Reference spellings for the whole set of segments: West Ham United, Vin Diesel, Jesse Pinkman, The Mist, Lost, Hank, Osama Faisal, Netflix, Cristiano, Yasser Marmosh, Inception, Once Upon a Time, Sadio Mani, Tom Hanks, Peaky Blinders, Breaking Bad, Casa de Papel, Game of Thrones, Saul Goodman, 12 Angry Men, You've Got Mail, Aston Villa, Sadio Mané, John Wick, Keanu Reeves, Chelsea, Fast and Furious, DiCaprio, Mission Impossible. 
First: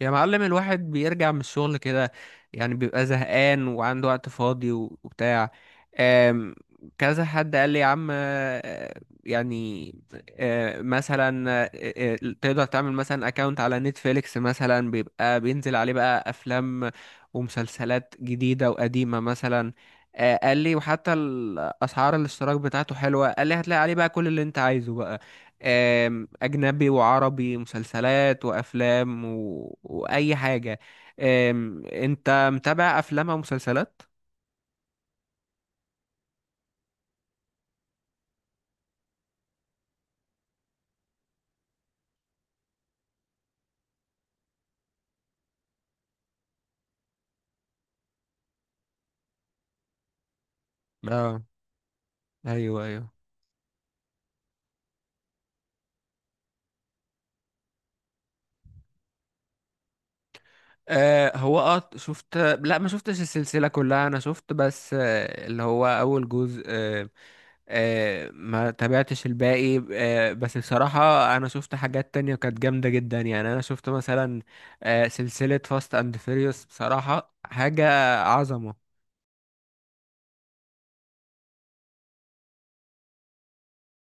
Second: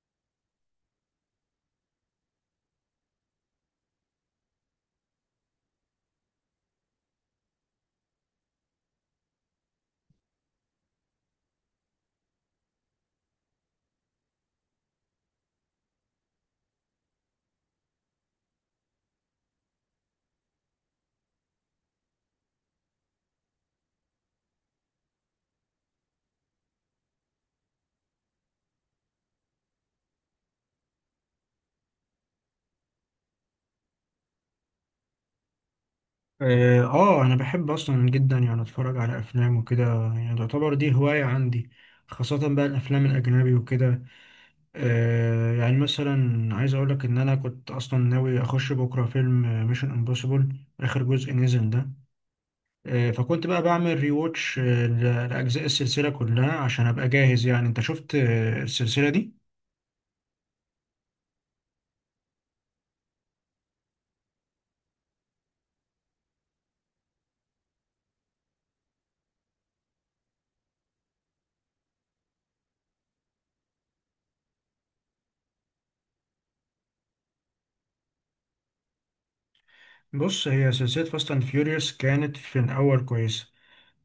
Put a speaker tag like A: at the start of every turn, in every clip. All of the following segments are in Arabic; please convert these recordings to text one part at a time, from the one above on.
A: يا معلم، الواحد بيرجع من الشغل كده يعني بيبقى زهقان وعنده وقت فاضي وبتاع. آم، كذا حد قال لي، يا عم، يعني آه، مثلا آه، آه، تقدر تعمل مثلا اكونت على نتفليكس. مثلا بيبقى بينزل عليه بقى افلام ومسلسلات جديدة وقديمة مثلا. قال لي وحتى الاسعار الاشتراك بتاعته حلوة. قال لي هتلاقي عليه بقى كل اللي انت عايزه بقى. أجنبي وعربي، مسلسلات وأفلام وأي حاجة. أنت متابع أفلام أو مسلسلات؟
B: انا بحب اصلا جدا يعني اتفرج على افلام وكده. يعني تعتبر دي هواية عندي، خاصة بقى الافلام الاجنبي وكده. يعني مثلا عايز اقول لك ان انا كنت اصلا ناوي اخش بكرة فيلم ميشن امبوسيبل، اخر جزء
A: اه،
B: نزل ده.
A: أيوه أيوه.
B: فكنت بقى بعمل ريواتش لاجزاء السلسلة كلها عشان ابقى جاهز. يعني انت شفت السلسلة دي؟
A: هو شفت، لا ما شفتش السلسلة كلها. أنا شفت بس اللي هو أول جزء. ما تابعتش الباقي. بس بصراحة أنا شفت حاجات تانية كانت جامدة جدا. يعني أنا شفت مثلا سلسلة فاست أند فيريوس، بصراحة حاجة عظمة.
B: بص، هي سلسلة فاست اند فيوريوس كانت في الاول كويسة،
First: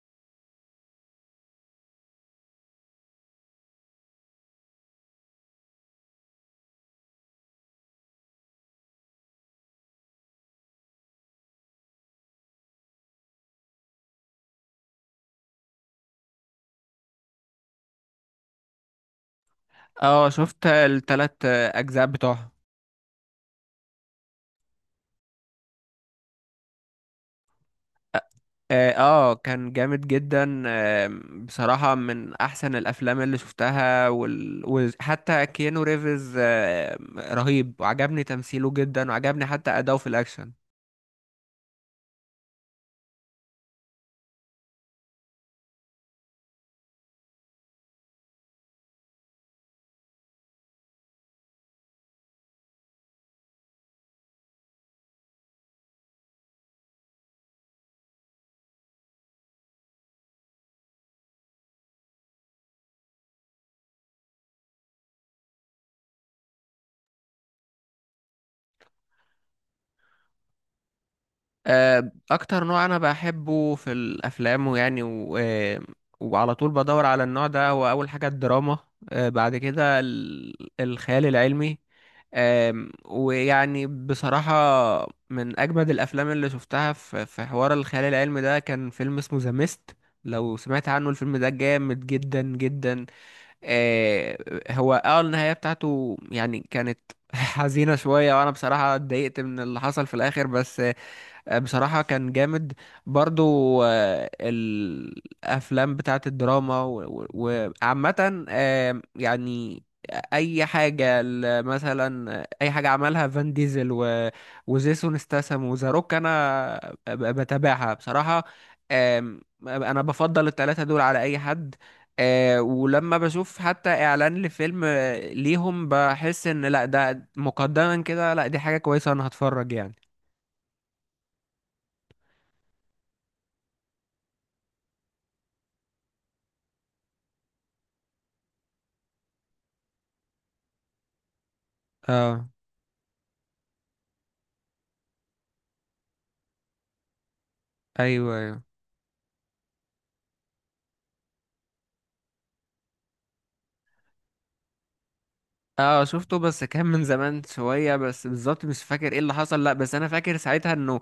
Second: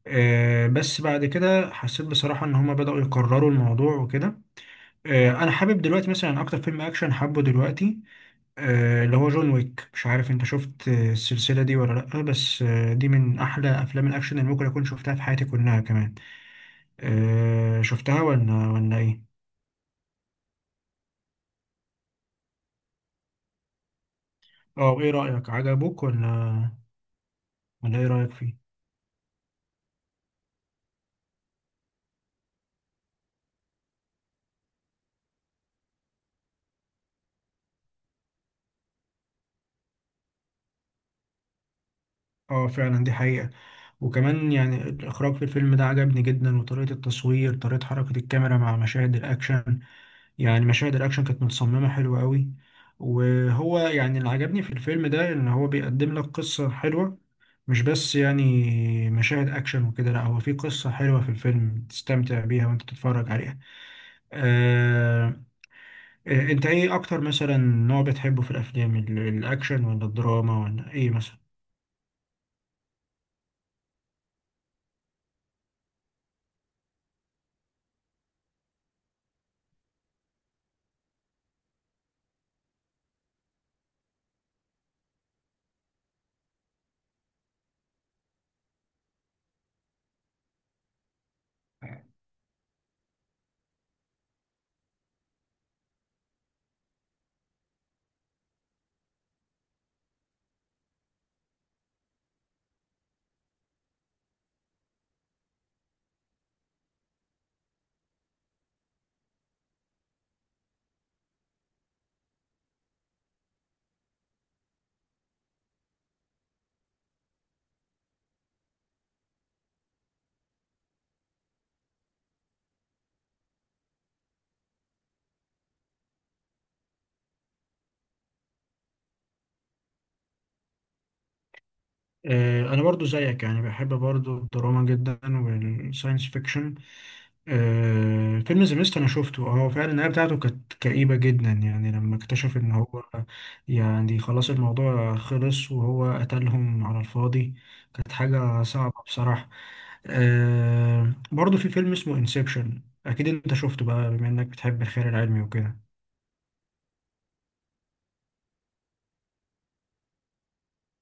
B: بس بعد كده حسيت بصراحة إن هما بدأوا يكرروا الموضوع وكده. انا حابب دلوقتي، مثلا اكتر فيلم اكشن حابه دلوقتي اللي هو جون ويك. مش عارف انت شفت السلسله دي ولا لا، بس دي من احلى افلام الاكشن اللي ممكن اكون شفتها في حياتي كلها كمان. شفتها ولا ايه؟
A: اه، شفت التلات اجزاء بتوعها.
B: اه وايه رايك؟ عجبك ولا؟ ولا ايه رايك فيه؟
A: اه، كان جامد جدا. بصراحة من احسن الافلام اللي شفتها وحتى كيانو ريفز رهيب، وعجبني تمثيله جدا، وعجبني حتى اداؤه في الاكشن.
B: اه فعلا دي حقيقه. وكمان يعني الاخراج في الفيلم ده عجبني جدا، وطريقه التصوير، طريقه حركه الكاميرا مع مشاهد الاكشن. يعني مشاهد الاكشن كانت متصممه حلوه قوي. وهو يعني اللي عجبني في الفيلم ده ان هو بيقدم لك قصه حلوه، مش بس يعني مشاهد اكشن وكده. لا، هو في قصه حلوه في الفيلم تستمتع بيها وانت تتفرج عليها. آه انت ايه اكتر مثلا نوع بتحبه في الافلام، الاكشن ولا الدراما ولا ايه مثلا؟
A: اكتر نوع انا بحبه في الافلام، ويعني و... آه، وعلى طول بدور على النوع ده، هو اول حاجة الدراما. بعد كده الخيال العلمي. ويعني بصراحة من أجمد الأفلام اللي شفتها في حوار الخيال العلمي ده كان فيلم اسمه ذا ميست. لو سمعت عنه، الفيلم ده جامد جدا جدا. آه، هو النهاية بتاعته يعني كانت حزينة شوية، وأنا بصراحة اتضايقت من اللي حصل في الآخر. بس بصراحة كان جامد برضو. الأفلام بتاعت الدراما وعامة يعني أي حاجة مثلا أي حاجة عملها فان ديزل وجيسون ستاثام وذا روك، أنا بتابعها بصراحة. آم، أنا بفضل التلاتة دول على أي حد. ولما بشوف حتى إعلان لفيلم ليهم، بحس إن لأ ده مقدما كده، لأ دي حاجة كويسة أنا هتفرج يعني.
B: انا برضو زيك، يعني بحب برضو الدراما جدا والساينس فيكشن. فيلم ذا ميست انا شفته، فعلا النهايه بتاعته كانت كئيبه جدا. يعني لما
A: اه،
B: اكتشف ان هو يعني خلاص الموضوع خلص وهو قتلهم على الفاضي، كانت
A: ايوه ايوه.
B: حاجه صعبه بصراحه. برضو في فيلم اسمه انسبشن، اكيد انت شفته بقى بما انك بتحب الخيال العلمي وكده.
A: اه، شفته بس كان من زمان شويه، بس بالظبط مش فاكر ايه اللي حصل. لا بس انا فاكر ساعتها انه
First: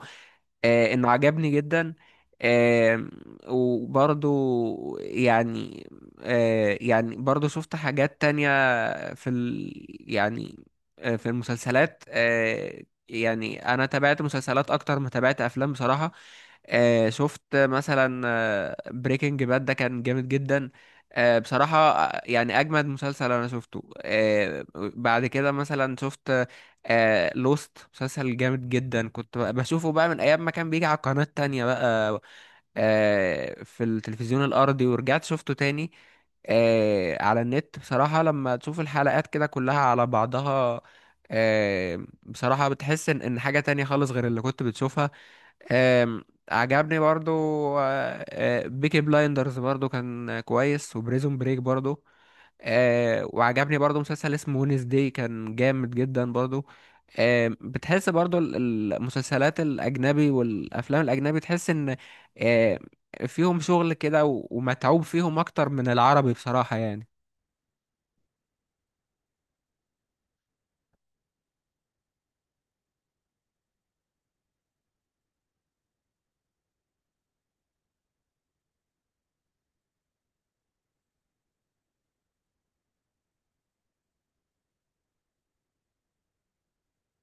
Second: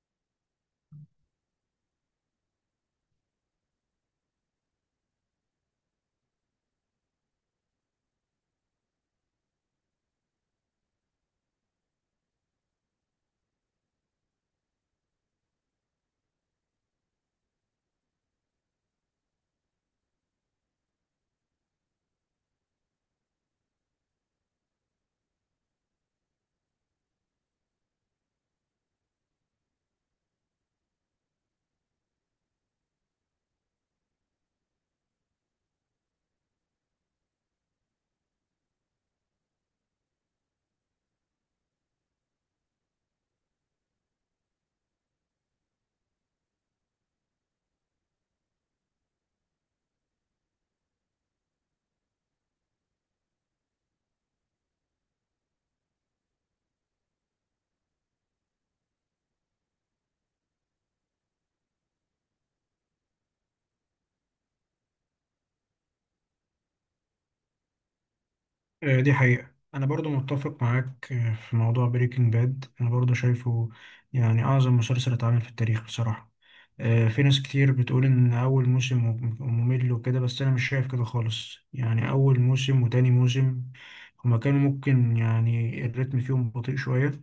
A: انه عجبني جدا. آه، وبرضو يعني يعني برضو شفت حاجات تانية في ال يعني في المسلسلات. يعني انا تابعت مسلسلات اكتر ما تابعت افلام بصراحة. شفت مثلا بريكنج باد، ده كان جامد جدا. بصراحة يعني أجمد مسلسل أنا شفته. بعد كده مثلا شفت لوست، مسلسل جامد جدا. كنت بشوفه بقى من ايام ما كان بيجي على قناة تانية بقى في التلفزيون الارضي. ورجعت شفته تاني على النت. بصراحة لما تشوف الحلقات كده كلها على بعضها بصراحة بتحس ان إن حاجة تانية خالص غير اللي كنت بتشوفها. آه عجبني برضو. بيكي بلايندرز برضو كان كويس، وبريزون بريك برضو. وعجبني برضو مسلسل اسمه ونس داي، كان جامد جدا برضو. بتحس برضو المسلسلات الأجنبي والأفلام الأجنبي تحس إن آه فيهم شغل كده ومتعوب فيهم أكتر من العربي، بصراحة يعني.
B: دي حقيقة، أنا برضو متفق معاك في موضوع بريكنج باد. أنا برضو شايفه يعني أعظم مسلسل اتعمل في التاريخ بصراحة. في ناس كتير بتقول إن أول موسم ممل وكده، بس أنا مش شايف كده خالص. يعني أول موسم وتاني موسم، هما كانوا ممكن يعني الريتم فيهم بطيء شوية،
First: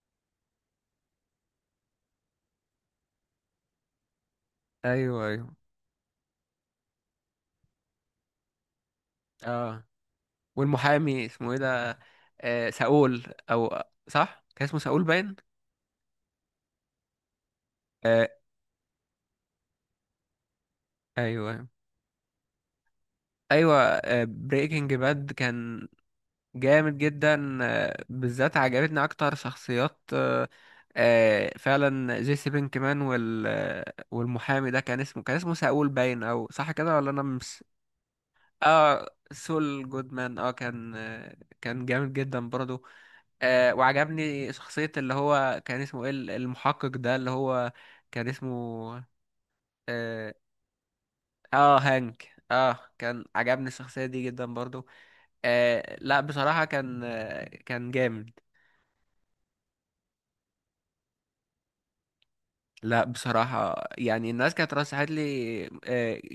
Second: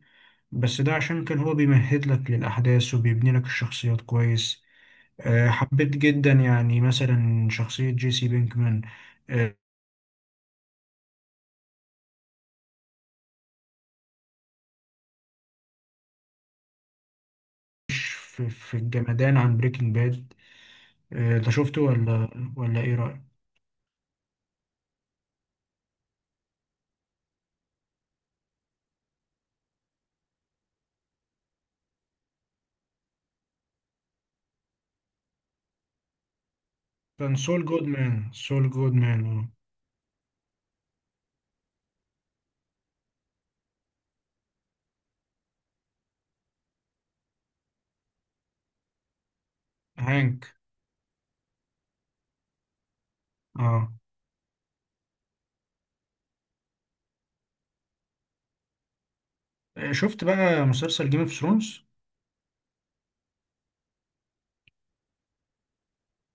B: بس ده عشان كان هو بيمهد لك للأحداث وبيبني لك الشخصيات كويس.
A: أيوه أيوه.
B: حبيت جدا يعني مثلا شخصية جيسي بينكمان.
A: آه والمحامي اسمه إيه ده؟ آه، ساول. أو صح، كان اسمه ساول باين. آه،
B: في الجمدان عن بريكنج باد، انت
A: أيوه
B: شفته؟ ولا ايه رأيك؟
A: أيوه، بريكنج باد كان جامد جدا. بالذات عجبتني اكتر شخصيات فعلا جيسي بينكمان، وال والمحامي ده كان اسمه، كان اسمه ساول باين او صح كده ولا انا
B: كان
A: مش.
B: سول جودمان، سول
A: اه،
B: جودمان،
A: سول جودمان، اه، كان كان جامد جدا برضو. وعجبني شخصية اللي هو كان اسمه ايه، المحقق ده اللي هو كان اسمه، اه،
B: هانك.
A: هانك. اه، كان عجبني
B: اه
A: الشخصية دي جدا برضو. لا بصراحة كان كان جامد.
B: شفت بقى مسلسل جيم اوف ثرونز؟
A: لا بصراحة يعني الناس كانت رشحت لي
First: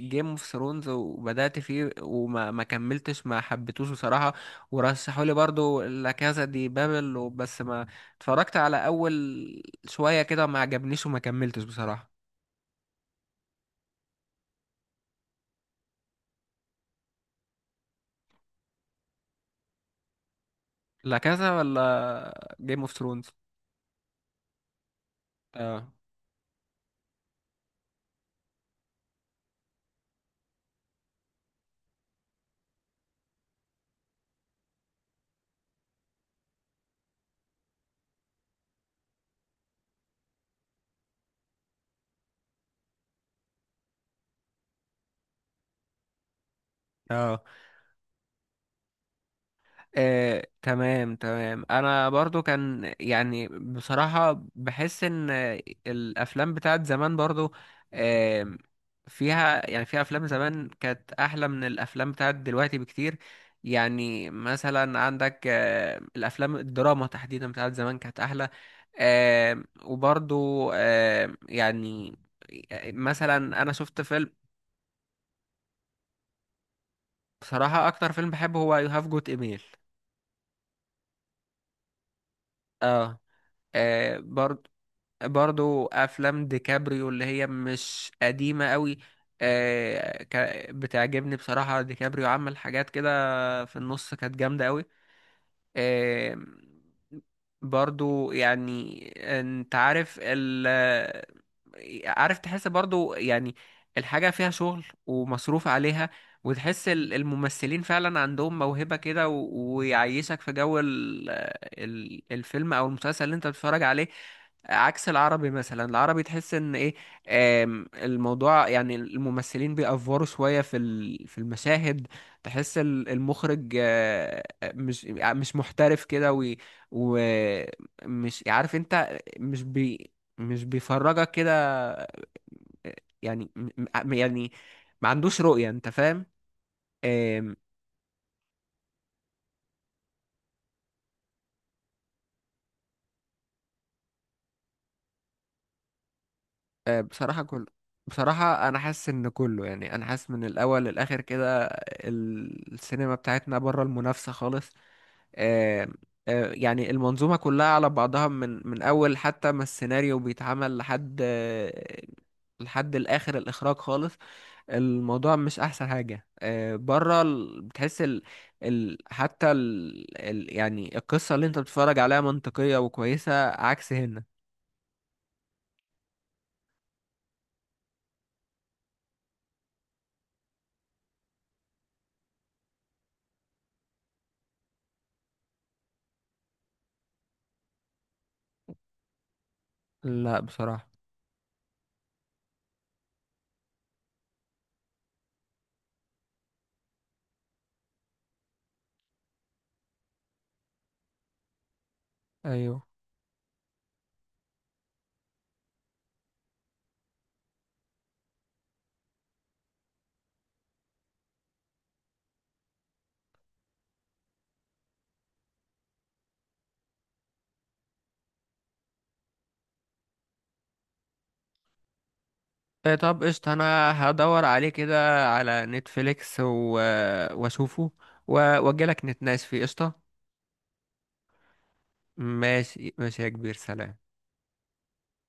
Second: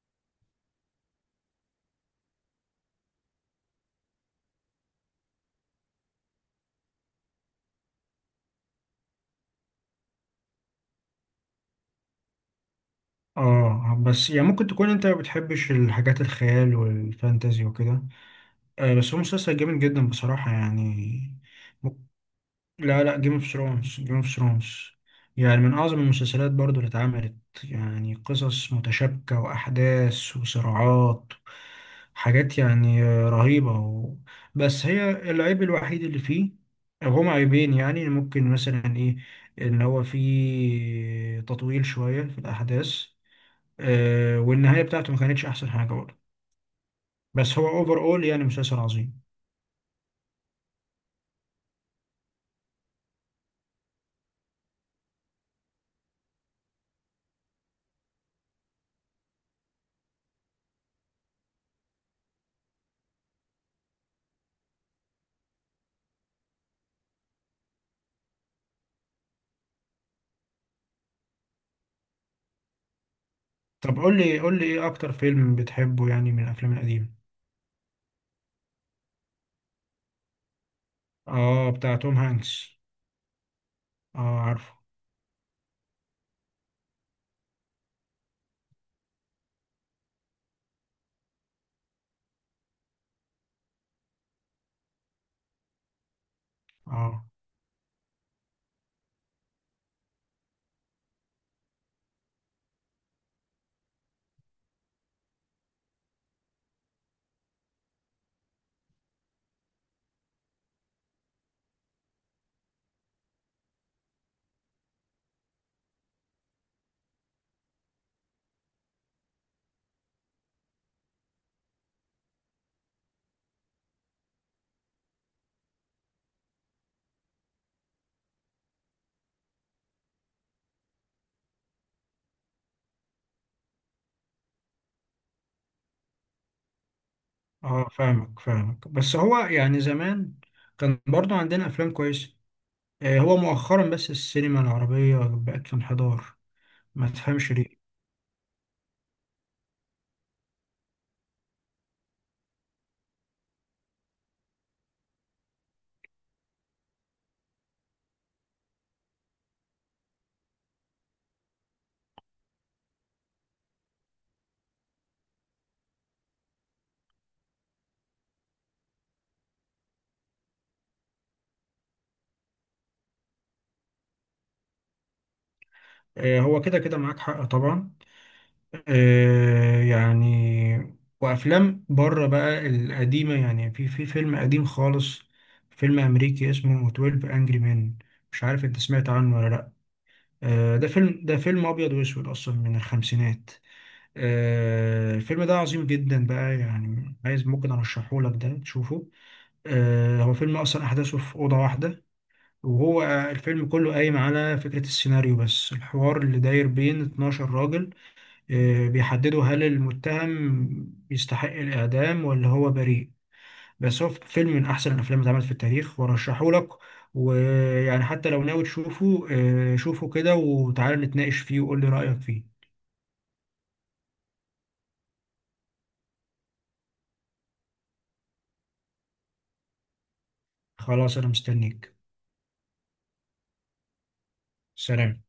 A: جيم اوف ثرونز، وبدأت فيه وما ما كملتش، ما حبيتوش بصراحة. ورشحوا لي برضو لا كازا دي بابل بس ما اتفرجت على أول شوية كده، ما عجبنيش وما كملتش بصراحة.
B: اه بس يعني ممكن تكون انت ما بتحبش الحاجات الخيال والفانتازي وكده، بس هو مسلسل جامد جدا بصراحة يعني.
A: لا كازا ولا جيم اوف
B: لا، لا،
A: ثرونز.
B: جيم اوف ثرونز، جيم اوف ثرونز يعني من اعظم المسلسلات برضو اللي اتعملت. يعني قصص متشابكة، واحداث، وصراعات، حاجات يعني رهيبة بس هي العيب الوحيد اللي فيه، او هما عيبين يعني، ممكن مثلا ايه؟ ان هو فيه تطويل شوية في الاحداث، والنهاية بتاعته ما كانتش احسن حاجة برضو.
A: اه،
B: بس هو اوفر اول يعني مسلسل عظيم.
A: تمام تمام، انا برضو كان يعني بصراحة بحس ان الافلام بتاعت زمان برضو آه، فيها يعني فيها افلام زمان كانت احلى من الافلام بتاعت دلوقتي بكتير. يعني مثلا عندك الافلام الدراما تحديدا بتاعت زمان كانت احلى. وبرضو يعني مثلا انا
B: طب
A: شفت
B: قول
A: فيلم.
B: لي، قول لي ايه اكتر فيلم بتحبه يعني من الافلام القديمة؟
A: بصراحة اكتر فيلم بحبه هو يو هاف جوت ايميل.
B: اه بتاع توم هانكس؟
A: اه،
B: اه،
A: برضو.
B: عارفه.
A: برضو افلام ديكابريو اللي هي مش قديمة قوي بتعجبني. بصراحة ديكابريو عمل حاجات كده في النص كانت جامدة قوي. آه،
B: اه،
A: برضو يعني، انت عارف عارف، تحس برضو يعني الحاجة فيها شغل ومصروف عليها، وتحس الممثلين فعلا عندهم موهبة كده ويعيشك في جو الفيلم او المسلسل اللي انت بتتفرج عليه. عكس العربي، مثلا العربي تحس ان ايه، الموضوع يعني الممثلين بيأفوروا شوية في المشاهد. تحس المخرج مش محترف كده. ومش عارف، انت مش بيفرجك كده. يعني يعني ما عندوش رؤية، انت فاهم؟ آم،
B: اه، فاهمك فاهمك، بس هو يعني زمان كان برضو عندنا افلام كويسه. هو مؤخرا بس السينما العربيه بقت في انحدار، ما
A: بصراحة
B: تفهمش
A: كله.
B: ليه؟
A: بصراحة أنا حاسس إن كله يعني، أنا حاسس من الأول للآخر كده السينما بتاعتنا بره المنافسة خالص. آه، يعني المنظومة كلها على بعضها، من أول حتى ما السيناريو بيتعمل لحد لحد الآخر الإخراج خالص. الموضوع مش أحسن حاجة بره بتحس حتى يعني القصة اللي أنت بتتفرج عليها منطقية وكويسة، عكس هنا.
B: هو كده كده معاك حق طبعا. يعني وافلام بره بقى القديمه، يعني في فيلم قديم خالص، فيلم امريكي اسمه 12 انجري مان، مش عارف انت سمعت عنه ولا لا.
A: لا بصراحة.
B: ده فيلم ابيض واسود اصلا من الخمسينات. الفيلم ده عظيم جدا بقى، يعني عايز ممكن ارشحه لك ده تشوفه. هو فيلم اصلا احداثه في اوضه واحده،
A: أيوه.
B: وهو الفيلم كله قايم على فكرة السيناريو بس، الحوار اللي داير بين 12 راجل بيحددوا هل المتهم يستحق الإعدام ولا هو بريء. بس هو فيلم من أحسن الأفلام اللي اتعملت في التاريخ، وأرشحه لك. ويعني حتى لو ناوي تشوفه شوفه كده، وتعالى نتناقش فيه، وقول لي رأيك فيه.
A: إيه، طب قشطة، أنا هدور عليه كده على نتفليكس وأشوفه، وأجيلك نتناقش فيه، قشطة.
B: خلاص، أنا مستنيك.
A: ماشي ماشي يا كبير، سلام.
B: سلام.